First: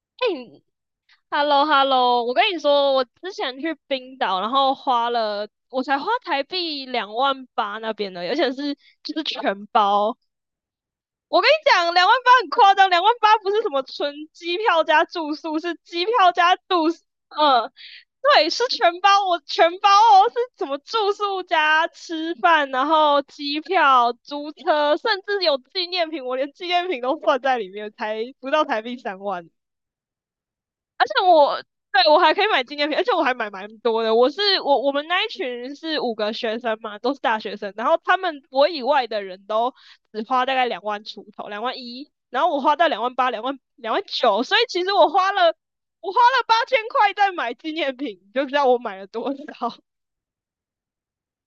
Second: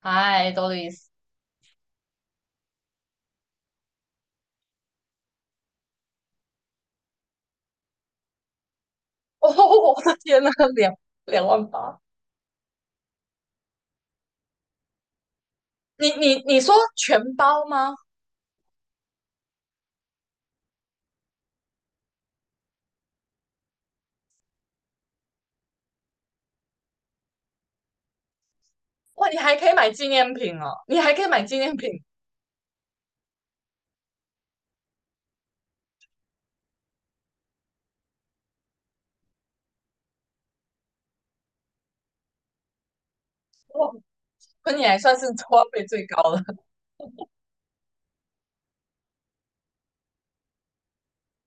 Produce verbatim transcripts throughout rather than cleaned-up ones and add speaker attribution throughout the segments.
Speaker 1: 嗨，多丽丝，
Speaker 2: h e l l o h e l l o 我跟你说，我之前去冰岛，然后花了，我才花台币两万八那边的，而且是就是
Speaker 1: 哦，
Speaker 2: 全
Speaker 1: 我
Speaker 2: 包。
Speaker 1: 的天呐，两
Speaker 2: 我
Speaker 1: 两
Speaker 2: 跟你
Speaker 1: 万
Speaker 2: 讲，
Speaker 1: 八！
Speaker 2: 两万八很夸张，两万八不是什么纯机票加住宿，是机
Speaker 1: 你
Speaker 2: 票
Speaker 1: 你
Speaker 2: 加
Speaker 1: 你说
Speaker 2: 住宿。
Speaker 1: 全包
Speaker 2: 嗯，
Speaker 1: 吗？
Speaker 2: 对，是全包，我全包哦，是什么住宿加吃饭，然后机票、租车，甚至有纪念品，我连纪念品都算在里面，才不到台币三
Speaker 1: 哇，你
Speaker 2: 万。
Speaker 1: 还可以买纪念品哦，你还可以买纪
Speaker 2: 我
Speaker 1: 念品，
Speaker 2: 对我还可以买纪念品，而且我还买蛮多的。我是我我们那一群是五个学生嘛，都是大学生，然后他们我以外的人都只花大概两万出头，两万一，然后我花到两万八、两万
Speaker 1: 哇，
Speaker 2: 两万九，所以
Speaker 1: 那
Speaker 2: 其
Speaker 1: 你
Speaker 2: 实
Speaker 1: 还
Speaker 2: 我
Speaker 1: 算是
Speaker 2: 花 了
Speaker 1: 花费最
Speaker 2: 我花
Speaker 1: 高的。
Speaker 2: 了八千块在买纪念品，你就知道我买了多少。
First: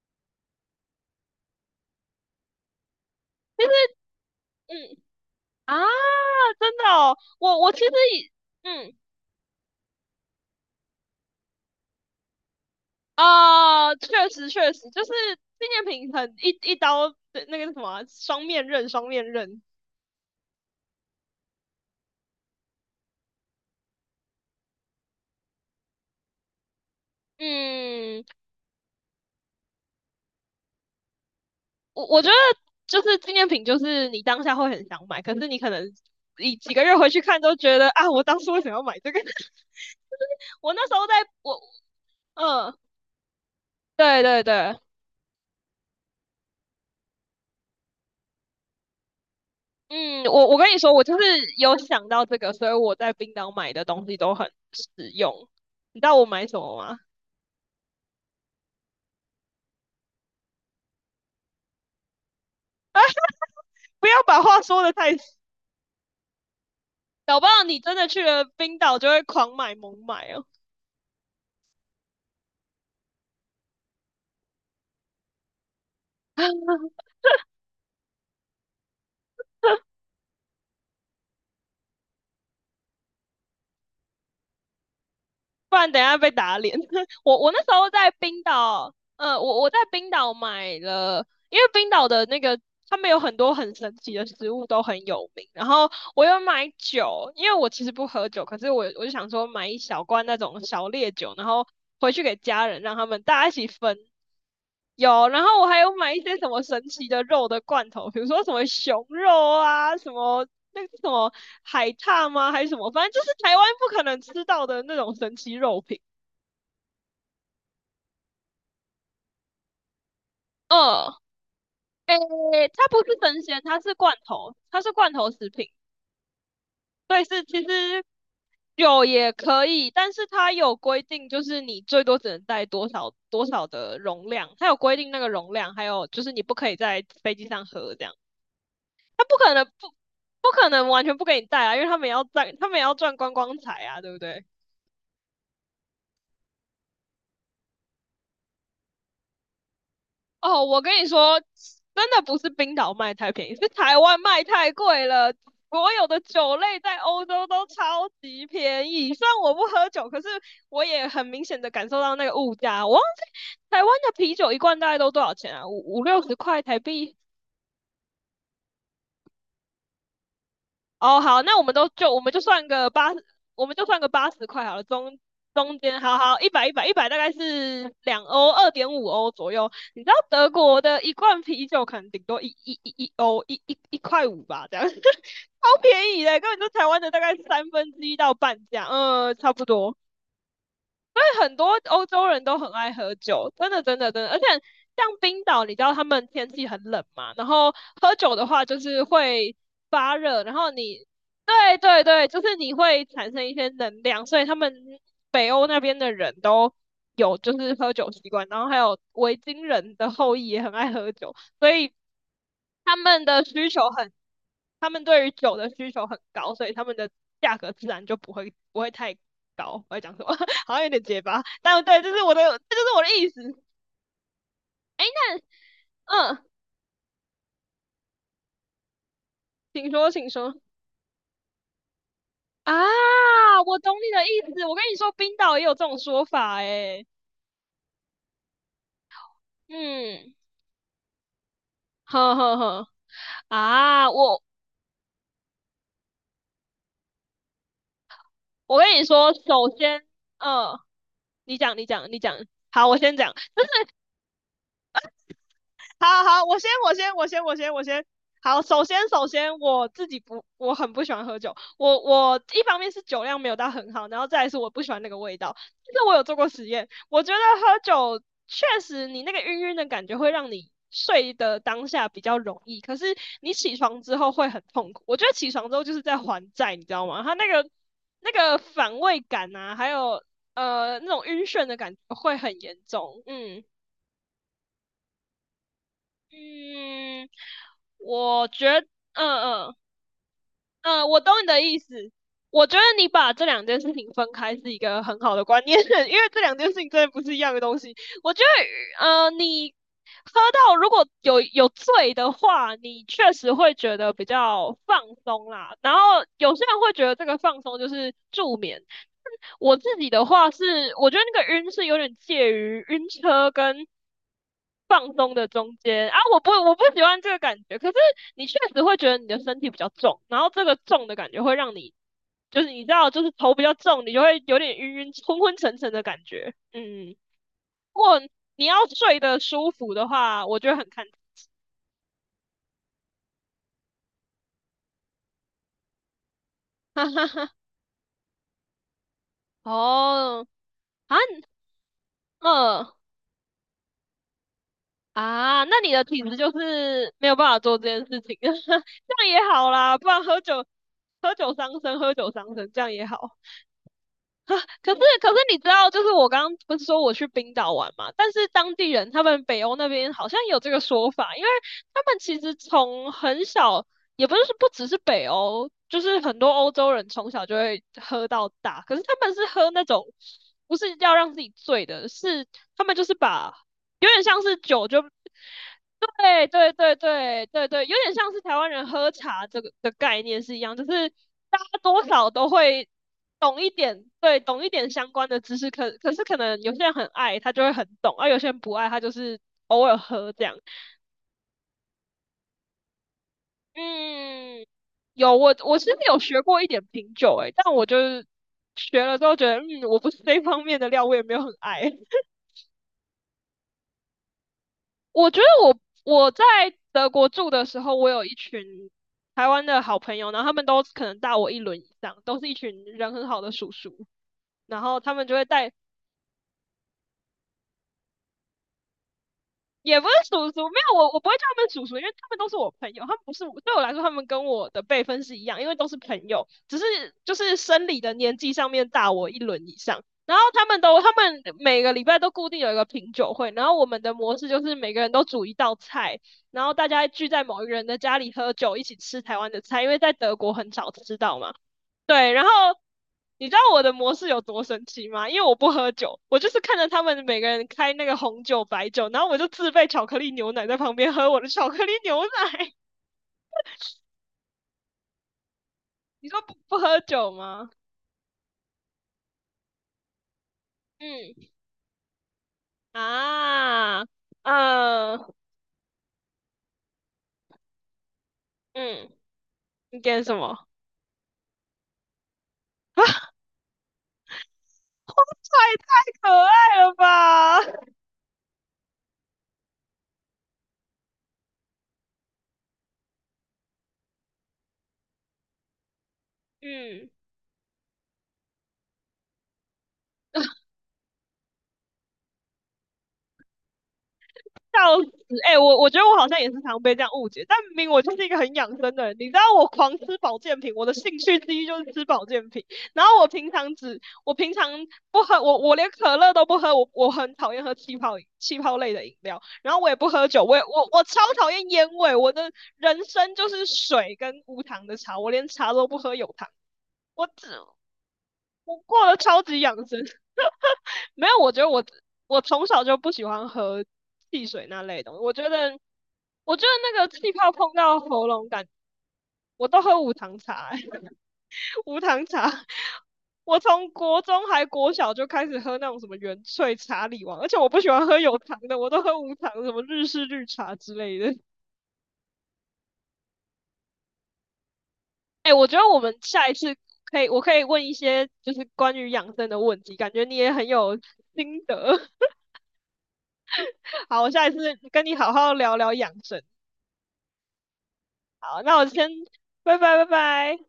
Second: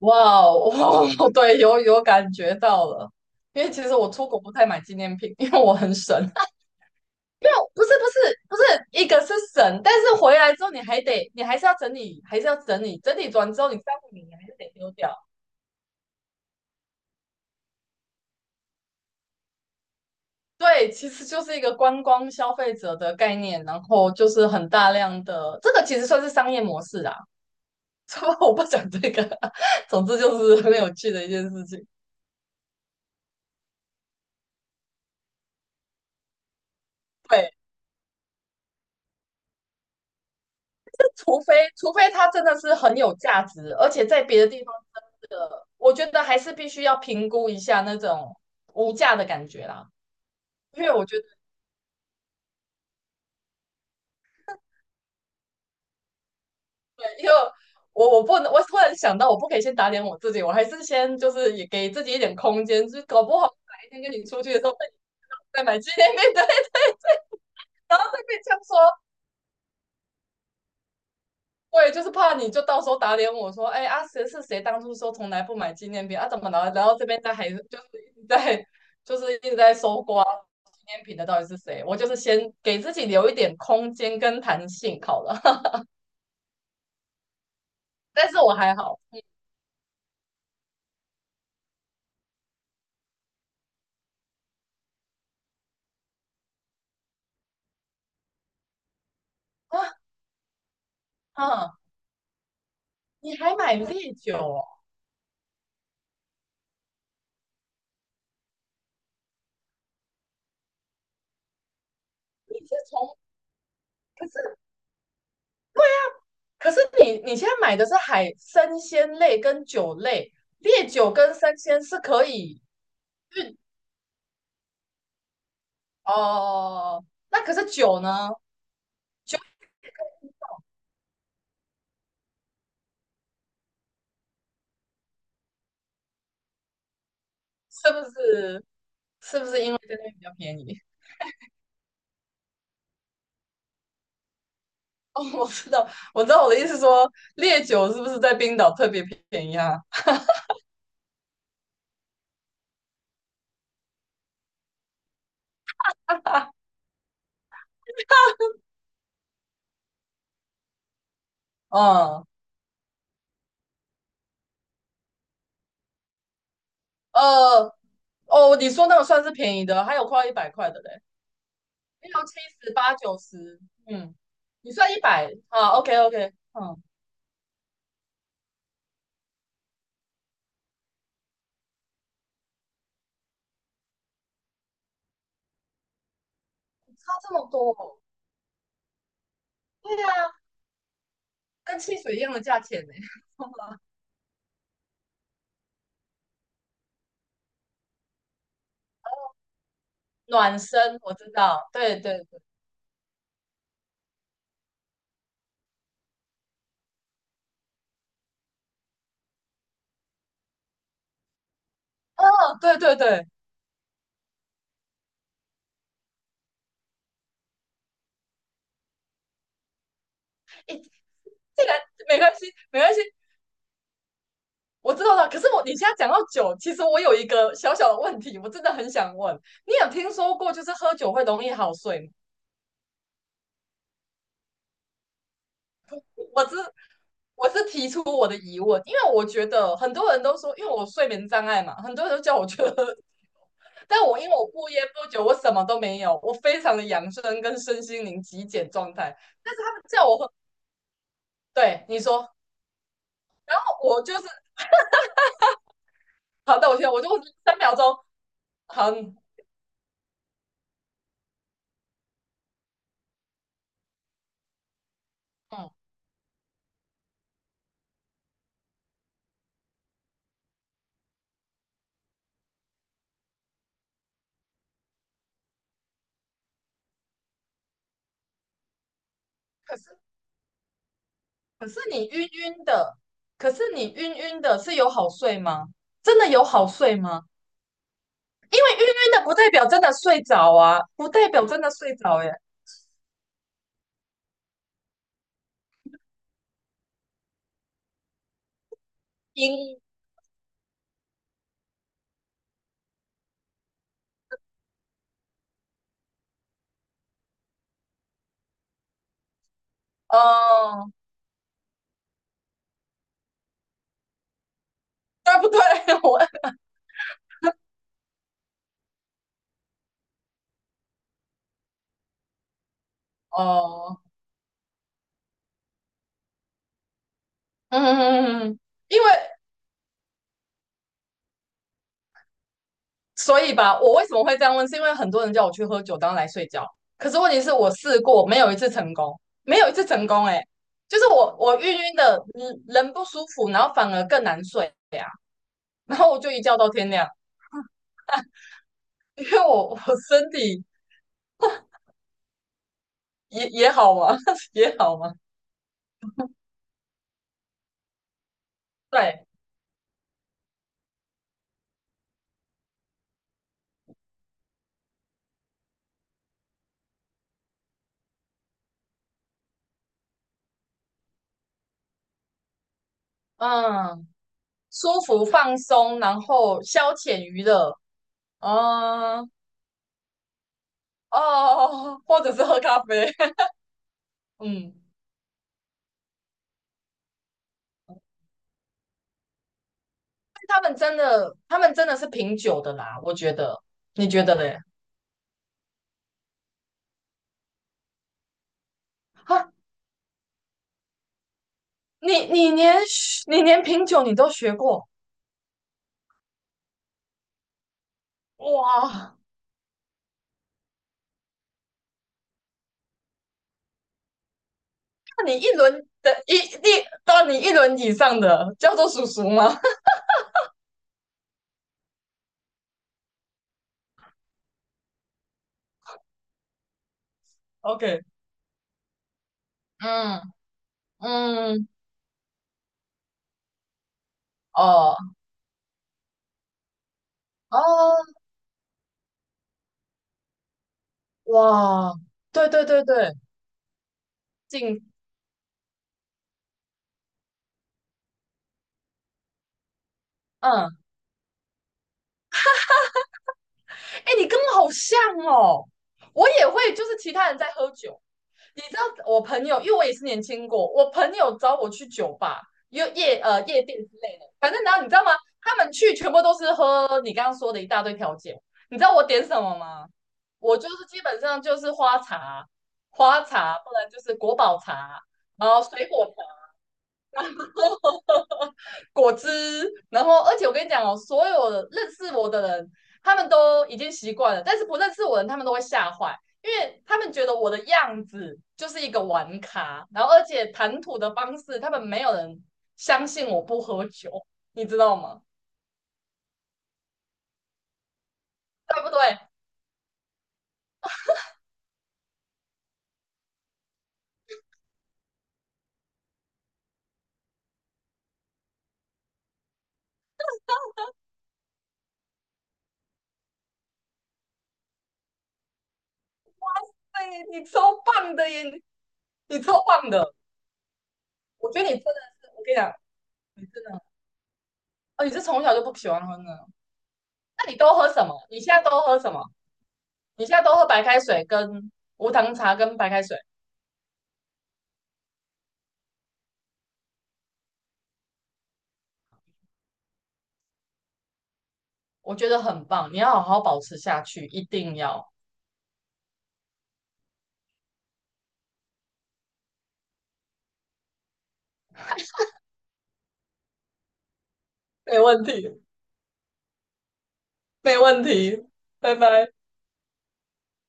Speaker 1: 哇哦，哇哦对，有有感觉到了，
Speaker 2: 其
Speaker 1: 因
Speaker 2: 实
Speaker 1: 为其实我出国不太买纪
Speaker 2: 嗯
Speaker 1: 念品，因为我
Speaker 2: 啊，
Speaker 1: 很省。
Speaker 2: 真的哦，我
Speaker 1: 哦，
Speaker 2: 我其
Speaker 1: 不是
Speaker 2: 实
Speaker 1: 不
Speaker 2: 以
Speaker 1: 是不是，
Speaker 2: 嗯
Speaker 1: 一个是省，但是回来之后你还得，你还是要整理，还是要整理，整理完之后你再
Speaker 2: 啊，
Speaker 1: 不理，
Speaker 2: 确
Speaker 1: 你还
Speaker 2: 实
Speaker 1: 是得
Speaker 2: 确实
Speaker 1: 丢
Speaker 2: 就
Speaker 1: 掉。
Speaker 2: 是纪念品很一一刀。那那个什么啊双面刃，双面刃。
Speaker 1: 对，其实就是一个观光消费者的概念，然后就是很大量的，这个其实算是商业模式啦。这
Speaker 2: 嗯，
Speaker 1: 我不讲这个，总之就是很有趣的一件事情。
Speaker 2: 我我觉得就是纪念品，就是你当下会很想买，可是你可能你几个月回去看
Speaker 1: 对，
Speaker 2: 都觉得啊，我当初为什么要买这个？我那时候在
Speaker 1: 除非
Speaker 2: 我
Speaker 1: 除非它真的是
Speaker 2: 嗯，
Speaker 1: 很有价值，而且
Speaker 2: 对
Speaker 1: 在别
Speaker 2: 对
Speaker 1: 的地方
Speaker 2: 对。
Speaker 1: 真的，我觉得还是必须要评估一下那种无价的感觉啦。
Speaker 2: 嗯，我我跟你
Speaker 1: 因为
Speaker 2: 说，我
Speaker 1: 我觉
Speaker 2: 就是有想到这个，所以我在冰岛买的东西都很实用。你知道我买什么吗？
Speaker 1: 因为我我不能，我突然想到，我不可以先打脸我自己，我还是先就是也给自己一点空间，就是搞不好哪一天
Speaker 2: 不
Speaker 1: 跟
Speaker 2: 要
Speaker 1: 你
Speaker 2: 把
Speaker 1: 出去的
Speaker 2: 话
Speaker 1: 时候被
Speaker 2: 说的
Speaker 1: 你
Speaker 2: 太死，
Speaker 1: 在买纪念品，对，
Speaker 2: 搞不好你真
Speaker 1: 然后
Speaker 2: 的
Speaker 1: 再
Speaker 2: 去
Speaker 1: 被
Speaker 2: 了
Speaker 1: 这样说，
Speaker 2: 冰岛就会狂买猛买哦。
Speaker 1: 我也就是怕你就到时候打脸我说，哎，啊，谁是谁当初说从来不买纪念品啊？怎么了？然后这边在还是就是一直在就是一直在搜刮纪念品的到底是谁？我就是先给自己留一点空间跟弹性好了，
Speaker 2: 不然等一下被打脸。我我那时候在
Speaker 1: 但是
Speaker 2: 冰
Speaker 1: 我还
Speaker 2: 岛，
Speaker 1: 好。
Speaker 2: 呃，我我在冰岛买了，呃因为冰岛的那个他们有很多很神奇的食物都很有名。然后我有买酒，因为我其实不喝酒，可是我我就想说买一
Speaker 1: 啊
Speaker 2: 小罐那种小烈酒，然后
Speaker 1: 啊，
Speaker 2: 回去给家人，让他们
Speaker 1: 你
Speaker 2: 大家一
Speaker 1: 还
Speaker 2: 起
Speaker 1: 买
Speaker 2: 分。
Speaker 1: 烈酒哦？
Speaker 2: 有，然后我还有买一些什么神奇的肉的罐头，比如说什么熊肉啊，什么那个什么海獭吗？
Speaker 1: 你
Speaker 2: 还是
Speaker 1: 是
Speaker 2: 什么？反正
Speaker 1: 从
Speaker 2: 就是台湾不可能
Speaker 1: 可
Speaker 2: 吃
Speaker 1: 是
Speaker 2: 到的那种神奇肉品。
Speaker 1: 可是你你现在买的是海生鲜类跟酒类，烈酒
Speaker 2: 哦，
Speaker 1: 跟生鲜是
Speaker 2: 诶，
Speaker 1: 可以
Speaker 2: 它不是生
Speaker 1: 运
Speaker 2: 鲜，它是罐头，它是罐头食品。
Speaker 1: 哦。
Speaker 2: 对，
Speaker 1: 那
Speaker 2: 是
Speaker 1: 可
Speaker 2: 其
Speaker 1: 是酒
Speaker 2: 实
Speaker 1: 呢？
Speaker 2: 有也可以，但是它有规定，就是你最多只能带多少多少的容量，它有规定那个容量，还有就是你不可以在飞机上
Speaker 1: 是
Speaker 2: 喝
Speaker 1: 不
Speaker 2: 这样。
Speaker 1: 是？
Speaker 2: 它不
Speaker 1: 是不
Speaker 2: 可
Speaker 1: 是
Speaker 2: 能
Speaker 1: 因为
Speaker 2: 不
Speaker 1: 在那边比较
Speaker 2: 不
Speaker 1: 便
Speaker 2: 可
Speaker 1: 宜？
Speaker 2: 能完全不给你带啊，因为他们也要赚，他们也要赚观光财啊，对不对？
Speaker 1: 哦，我知道，我知道我的意思说，烈酒是不是在冰岛特别便宜啊？
Speaker 2: 哦，我跟你说，真的不是冰岛卖太便宜，是台湾卖太贵了。所有的酒 类在欧洲都超级便宜，虽然我不喝酒，可是我也很明显的感受到那
Speaker 1: 嗯，
Speaker 2: 个物价。我忘记台湾的啤酒一罐大概都多少钱啊？五五六十块台币。
Speaker 1: 呃，哦，你说那个算是便宜的，还有快要一百块的嘞，
Speaker 2: 哦，好，那我们都
Speaker 1: 六
Speaker 2: 就我们
Speaker 1: 七
Speaker 2: 就算
Speaker 1: 十
Speaker 2: 个
Speaker 1: 八
Speaker 2: 八，
Speaker 1: 九十，
Speaker 2: 我们就算个
Speaker 1: 嗯，
Speaker 2: 八十块
Speaker 1: 你
Speaker 2: 好了。
Speaker 1: 算一
Speaker 2: 中
Speaker 1: 百啊
Speaker 2: 中
Speaker 1: ？OK
Speaker 2: 间，好
Speaker 1: OK,
Speaker 2: 好，一百一
Speaker 1: 嗯，
Speaker 2: 百一百大概是两欧，二点五欧左右。你知道德国的一罐啤酒可能顶多一一一一欧，一一一块五吧，这样 超便宜的，根本就台湾的
Speaker 1: 差
Speaker 2: 大
Speaker 1: 这
Speaker 2: 概
Speaker 1: 么
Speaker 2: 三
Speaker 1: 多
Speaker 2: 分
Speaker 1: 哦，
Speaker 2: 之一到半价，嗯，差不多。
Speaker 1: 对呀。
Speaker 2: 为很多
Speaker 1: 跟汽
Speaker 2: 欧
Speaker 1: 水一
Speaker 2: 洲
Speaker 1: 样的
Speaker 2: 人都
Speaker 1: 价
Speaker 2: 很
Speaker 1: 钱
Speaker 2: 爱
Speaker 1: 呢、
Speaker 2: 喝 酒，真的真的真的，而且像冰岛，你知道他们天气很冷嘛，然后喝酒的话就是会发热。然
Speaker 1: 暖
Speaker 2: 后
Speaker 1: 身
Speaker 2: 你
Speaker 1: 我知道，
Speaker 2: 对
Speaker 1: 对
Speaker 2: 对
Speaker 1: 对
Speaker 2: 对，就
Speaker 1: 对，
Speaker 2: 是你会产生一些能量，所以他们北欧那边的人都有就是喝酒习惯，然后还有维京人的后裔也很爱喝酒，所以
Speaker 1: 哦，对对
Speaker 2: 他们
Speaker 1: 对，
Speaker 2: 的需求很，他们对于酒的需求很高，所以他们的价格自然就不会不会太高。我在讲什么？好
Speaker 1: 诶，
Speaker 2: 像有点结巴，
Speaker 1: 这个
Speaker 2: 但对，这
Speaker 1: 没
Speaker 2: 是
Speaker 1: 关
Speaker 2: 我的，
Speaker 1: 系，
Speaker 2: 这
Speaker 1: 没
Speaker 2: 就
Speaker 1: 关
Speaker 2: 是
Speaker 1: 系，
Speaker 2: 我的意思。
Speaker 1: 我知道了。可是我你现在讲到
Speaker 2: 嗯，
Speaker 1: 酒，其实我有一个小小的问题，我真的很想问，你
Speaker 2: 请
Speaker 1: 有
Speaker 2: 说，
Speaker 1: 听
Speaker 2: 请
Speaker 1: 说过
Speaker 2: 说。
Speaker 1: 就是喝酒会容易好睡吗？
Speaker 2: 啊，我懂你的意思。我跟你说，冰岛也有这种说
Speaker 1: 我知。
Speaker 2: 法诶。
Speaker 1: 我是提出我的疑问，因为我觉得很多人
Speaker 2: 嗯，
Speaker 1: 都说，因为我睡眠障碍嘛，很多人都
Speaker 2: 呵
Speaker 1: 叫我
Speaker 2: 呵
Speaker 1: 去
Speaker 2: 呵。
Speaker 1: 喝，但
Speaker 2: 啊，
Speaker 1: 我因为
Speaker 2: 我
Speaker 1: 我不烟不酒，我什么都没有，我非常的养生跟身心灵极简
Speaker 2: 我
Speaker 1: 状
Speaker 2: 跟你
Speaker 1: 态，
Speaker 2: 说，
Speaker 1: 但是
Speaker 2: 首
Speaker 1: 他们
Speaker 2: 先，
Speaker 1: 叫我喝，
Speaker 2: 嗯，你讲，你
Speaker 1: 对你
Speaker 2: 讲，你
Speaker 1: 说，
Speaker 2: 讲。好，我先讲。
Speaker 1: 我就是
Speaker 2: 好好，我
Speaker 1: 好
Speaker 2: 先，
Speaker 1: 的，我觉得
Speaker 2: 我
Speaker 1: 我就
Speaker 2: 先，我先，我
Speaker 1: 三
Speaker 2: 先，
Speaker 1: 秒
Speaker 2: 我
Speaker 1: 钟，
Speaker 2: 先。好，首先，
Speaker 1: 很
Speaker 2: 首先我自己不，我很不喜欢喝酒。我我一方面是酒量没有到很好，然后再来是我不喜欢那个味道。
Speaker 1: 嗯，
Speaker 2: 但是我有做过实验，我觉得喝酒确实你那个晕晕的感觉会让你睡的当下比较容易，可是你起床之后会很痛苦。我觉得起床之后就是在还债，你知道吗？他那个那个反胃感啊，
Speaker 1: 可
Speaker 2: 还
Speaker 1: 是
Speaker 2: 有呃那种晕眩
Speaker 1: 可
Speaker 2: 的
Speaker 1: 是
Speaker 2: 感觉
Speaker 1: 你晕
Speaker 2: 会很
Speaker 1: 晕
Speaker 2: 严
Speaker 1: 的，
Speaker 2: 重。
Speaker 1: 可是
Speaker 2: 嗯，
Speaker 1: 你晕晕的是有好睡吗？真的有好睡吗？
Speaker 2: 嗯，我
Speaker 1: 因为晕
Speaker 2: 觉得
Speaker 1: 晕的不
Speaker 2: 嗯
Speaker 1: 代表
Speaker 2: 嗯
Speaker 1: 真的睡着啊，
Speaker 2: 嗯，
Speaker 1: 不
Speaker 2: 我
Speaker 1: 代
Speaker 2: 懂
Speaker 1: 表
Speaker 2: 你的
Speaker 1: 真的
Speaker 2: 意思。
Speaker 1: 睡着耶。
Speaker 2: 我觉得你把这两件事情分开是一个很好的观念，因为这两件事情真的不是一样的东西。我觉得，呃，你
Speaker 1: 因
Speaker 2: 喝到如果有有醉的话，你确实会觉得比较放松啦。然后有些人会觉得这个放松就是助眠，我自己的话
Speaker 1: 哦，
Speaker 2: 是，我觉得那个晕是有点介于晕车跟放松
Speaker 1: 对
Speaker 2: 的
Speaker 1: 不对？
Speaker 2: 中 间啊，
Speaker 1: 我
Speaker 2: 我不我不喜欢这个感觉，可是你确实会觉得你的身体比较重，然后这个重的感觉会让你就是你知道就是头比较
Speaker 1: 哦，
Speaker 2: 重，你就会有点晕晕昏昏沉沉的感觉。嗯，
Speaker 1: 嗯嗯
Speaker 2: 如果
Speaker 1: 嗯，嗯
Speaker 2: 你要
Speaker 1: 因为
Speaker 2: 睡得舒服的话，我觉得很看。
Speaker 1: 所以吧，我为什么会这样问，是因为很多人叫我去喝酒当来睡觉，
Speaker 2: 哈
Speaker 1: 可是
Speaker 2: 哈
Speaker 1: 问题是
Speaker 2: 哈。
Speaker 1: 我试过，没有一次成功，没 有一次成功、欸，
Speaker 2: 哦，
Speaker 1: 哎，就是
Speaker 2: 啊，
Speaker 1: 我我晕晕的，嗯
Speaker 2: 嗯、
Speaker 1: 人不舒服，然后反而更难睡呀、啊
Speaker 2: 啊，那你
Speaker 1: 然
Speaker 2: 的
Speaker 1: 后我
Speaker 2: 体
Speaker 1: 就
Speaker 2: 质
Speaker 1: 一
Speaker 2: 就
Speaker 1: 觉到天亮，
Speaker 2: 是没有办法做这件事情，这 样
Speaker 1: 因为
Speaker 2: 也好
Speaker 1: 我我
Speaker 2: 啦，不然
Speaker 1: 身
Speaker 2: 喝酒
Speaker 1: 体
Speaker 2: 喝酒伤身，喝酒伤身，这样也好。
Speaker 1: 也也好嘛，也
Speaker 2: 可
Speaker 1: 好
Speaker 2: 是
Speaker 1: 嘛，
Speaker 2: 可是你知道，就是我刚刚不是说我去冰岛玩嘛，但是当地人他
Speaker 1: 对，
Speaker 2: 们北欧那边好像有这个说法，因为他们其实从很小，也不是不只是北欧，就是很多欧洲人从小就会喝到大，可是他们是喝那种不是要让自己醉的，是他们就是把
Speaker 1: 嗯，
Speaker 2: 有点像是酒
Speaker 1: 舒
Speaker 2: 就。
Speaker 1: 服放松，然
Speaker 2: 对
Speaker 1: 后
Speaker 2: 对
Speaker 1: 消
Speaker 2: 对
Speaker 1: 遣娱
Speaker 2: 对对
Speaker 1: 乐，
Speaker 2: 对，有点像是台湾人喝
Speaker 1: 嗯，
Speaker 2: 茶这个的概念是一样，就是大家
Speaker 1: 哦，
Speaker 2: 多
Speaker 1: 或
Speaker 2: 少
Speaker 1: 者是
Speaker 2: 都
Speaker 1: 喝咖
Speaker 2: 会
Speaker 1: 啡，
Speaker 2: 懂一点，对，懂一
Speaker 1: 嗯。
Speaker 2: 点相关的知识。可可是可能有些人很爱，他就会很懂；而、有些人不爱，他就是偶尔喝这样。
Speaker 1: 他们真的，他们真的是品酒的啦，我觉得，你觉得嘞？
Speaker 2: 嗯，有我我其实有学过一点品酒、欸，诶，但我就是学了之后觉
Speaker 1: 啊，
Speaker 2: 得，嗯，我不是这一方面的料，我也没有很爱。
Speaker 1: 你 你连你连品酒你都学过，
Speaker 2: 我觉得我我在德国住的时候，我有一群
Speaker 1: 哇，
Speaker 2: 台湾的好朋友，然后他们都可能大我一轮以上，都是一群人很好的叔叔，然后他
Speaker 1: 那
Speaker 2: 们就
Speaker 1: 你
Speaker 2: 会
Speaker 1: 一
Speaker 2: 带
Speaker 1: 轮的一一到你一轮以上的叫做叔叔吗
Speaker 2: 也不是叔叔，没有我，我不会叫他们叔叔，因为他们都是我朋友，他们不是我对我来说，他们跟我的辈分是一样，因为都是朋友，只是就 是生理
Speaker 1: ？OK,
Speaker 2: 的年纪上面大我一轮以上。
Speaker 1: 嗯
Speaker 2: 然后他们都，他们
Speaker 1: 嗯，
Speaker 2: 每个礼拜都固定有一个品酒会，然后我们的模式就是每
Speaker 1: 哦
Speaker 2: 个人都煮一道菜，然后大家聚在某一个人的
Speaker 1: 哦，
Speaker 2: 家里喝酒，一起吃台湾的菜，因为在德国很少吃到嘛。
Speaker 1: 哇，
Speaker 2: 对，然
Speaker 1: 对
Speaker 2: 后
Speaker 1: 对对对，
Speaker 2: 你知道我的模式有多
Speaker 1: 进，
Speaker 2: 神奇吗？因为我不喝酒，我就是看着他们每个人开那个红酒、白酒，然后我就自备巧克力牛奶在
Speaker 1: 嗯，
Speaker 2: 旁边喝我的巧克力牛奶。
Speaker 1: 哎，你跟我好像哦，
Speaker 2: 你
Speaker 1: 我
Speaker 2: 说
Speaker 1: 也
Speaker 2: 不
Speaker 1: 会，
Speaker 2: 不
Speaker 1: 就是
Speaker 2: 喝
Speaker 1: 其他
Speaker 2: 酒
Speaker 1: 人在
Speaker 2: 吗？
Speaker 1: 喝酒，你知道我朋友，因为我也是年轻过，我朋
Speaker 2: 嗯
Speaker 1: 友找我去酒吧、夜夜呃夜店之
Speaker 2: 啊，
Speaker 1: 类的，反正然后你知道吗？
Speaker 2: 嗯
Speaker 1: 他们去全部都是喝你刚刚说的一大堆调酒，你知道我
Speaker 2: 嗯，
Speaker 1: 点什么吗？
Speaker 2: 你点什
Speaker 1: 我
Speaker 2: 么？
Speaker 1: 就是基本上就是花茶、花 茶，不然就是国宝茶，
Speaker 2: 哇
Speaker 1: 然
Speaker 2: 塞，
Speaker 1: 后水果
Speaker 2: 太可爱了吧！
Speaker 1: 果汁，然后而且我跟你讲哦，所有认识我的人，他们都已经习惯了，但是不认识我的人，他们都会吓坏，因为他
Speaker 2: 嗯。
Speaker 1: 们觉得我的样子就是一个玩咖，然后而且谈吐的方式，他们没有人相信我不喝酒，你知道
Speaker 2: 笑死！
Speaker 1: 吗？
Speaker 2: 哎、欸我我觉得我好像也是常被这样误解，但明明我就是一个很养
Speaker 1: 对不
Speaker 2: 生的人，
Speaker 1: 对？
Speaker 2: 你知道我狂吃保健品，我的兴趣之一就是吃保健品。然后我平常只，我平常不喝，我我连可乐都不喝，我我很讨厌喝气泡气泡类的饮料，然后我也不喝酒，我也我我超讨厌烟味，我的人生就是水跟无糖的茶，我连茶都不喝有糖，我
Speaker 1: 对，你
Speaker 2: 只
Speaker 1: 超棒的耶，
Speaker 2: 我过得
Speaker 1: 你
Speaker 2: 超级
Speaker 1: 超
Speaker 2: 养
Speaker 1: 棒
Speaker 2: 生。
Speaker 1: 的，
Speaker 2: 没有，
Speaker 1: 我
Speaker 2: 我觉
Speaker 1: 觉
Speaker 2: 得
Speaker 1: 得你
Speaker 2: 我
Speaker 1: 真的是，
Speaker 2: 我
Speaker 1: 我跟你
Speaker 2: 从
Speaker 1: 讲，
Speaker 2: 小就不喜
Speaker 1: 你
Speaker 2: 欢
Speaker 1: 真的，
Speaker 2: 喝汽水那类
Speaker 1: 哦，你
Speaker 2: 的
Speaker 1: 是
Speaker 2: 我
Speaker 1: 从
Speaker 2: 觉
Speaker 1: 小就不
Speaker 2: 得
Speaker 1: 喜欢喝呢？
Speaker 2: 我觉得那个气
Speaker 1: 那
Speaker 2: 泡
Speaker 1: 你
Speaker 2: 碰
Speaker 1: 都喝
Speaker 2: 到
Speaker 1: 什么？
Speaker 2: 喉
Speaker 1: 你
Speaker 2: 咙
Speaker 1: 现在
Speaker 2: 感，
Speaker 1: 都喝什么？
Speaker 2: 我都喝无
Speaker 1: 你现
Speaker 2: 糖
Speaker 1: 在都喝
Speaker 2: 茶、欸，
Speaker 1: 白开水跟
Speaker 2: 无
Speaker 1: 无
Speaker 2: 糖
Speaker 1: 糖
Speaker 2: 茶。
Speaker 1: 茶跟白开水？
Speaker 2: 我从国中还国小就开始喝那种什么原萃茶里王，而且我不喜欢喝有糖的，我都喝无糖，什么日式绿茶之类的。
Speaker 1: 我觉得很棒，你要好好保持下去，一定要。
Speaker 2: 哎、欸我觉得我们下一次可以，我可以问一些就是关于养生的问题，感觉你也很有心得。好，我下一次
Speaker 1: 没
Speaker 2: 跟你
Speaker 1: 问
Speaker 2: 好好
Speaker 1: 题，
Speaker 2: 聊聊养生。
Speaker 1: 没问题，
Speaker 2: 好，那我
Speaker 1: 拜
Speaker 2: 先
Speaker 1: 拜。
Speaker 2: 拜拜拜拜。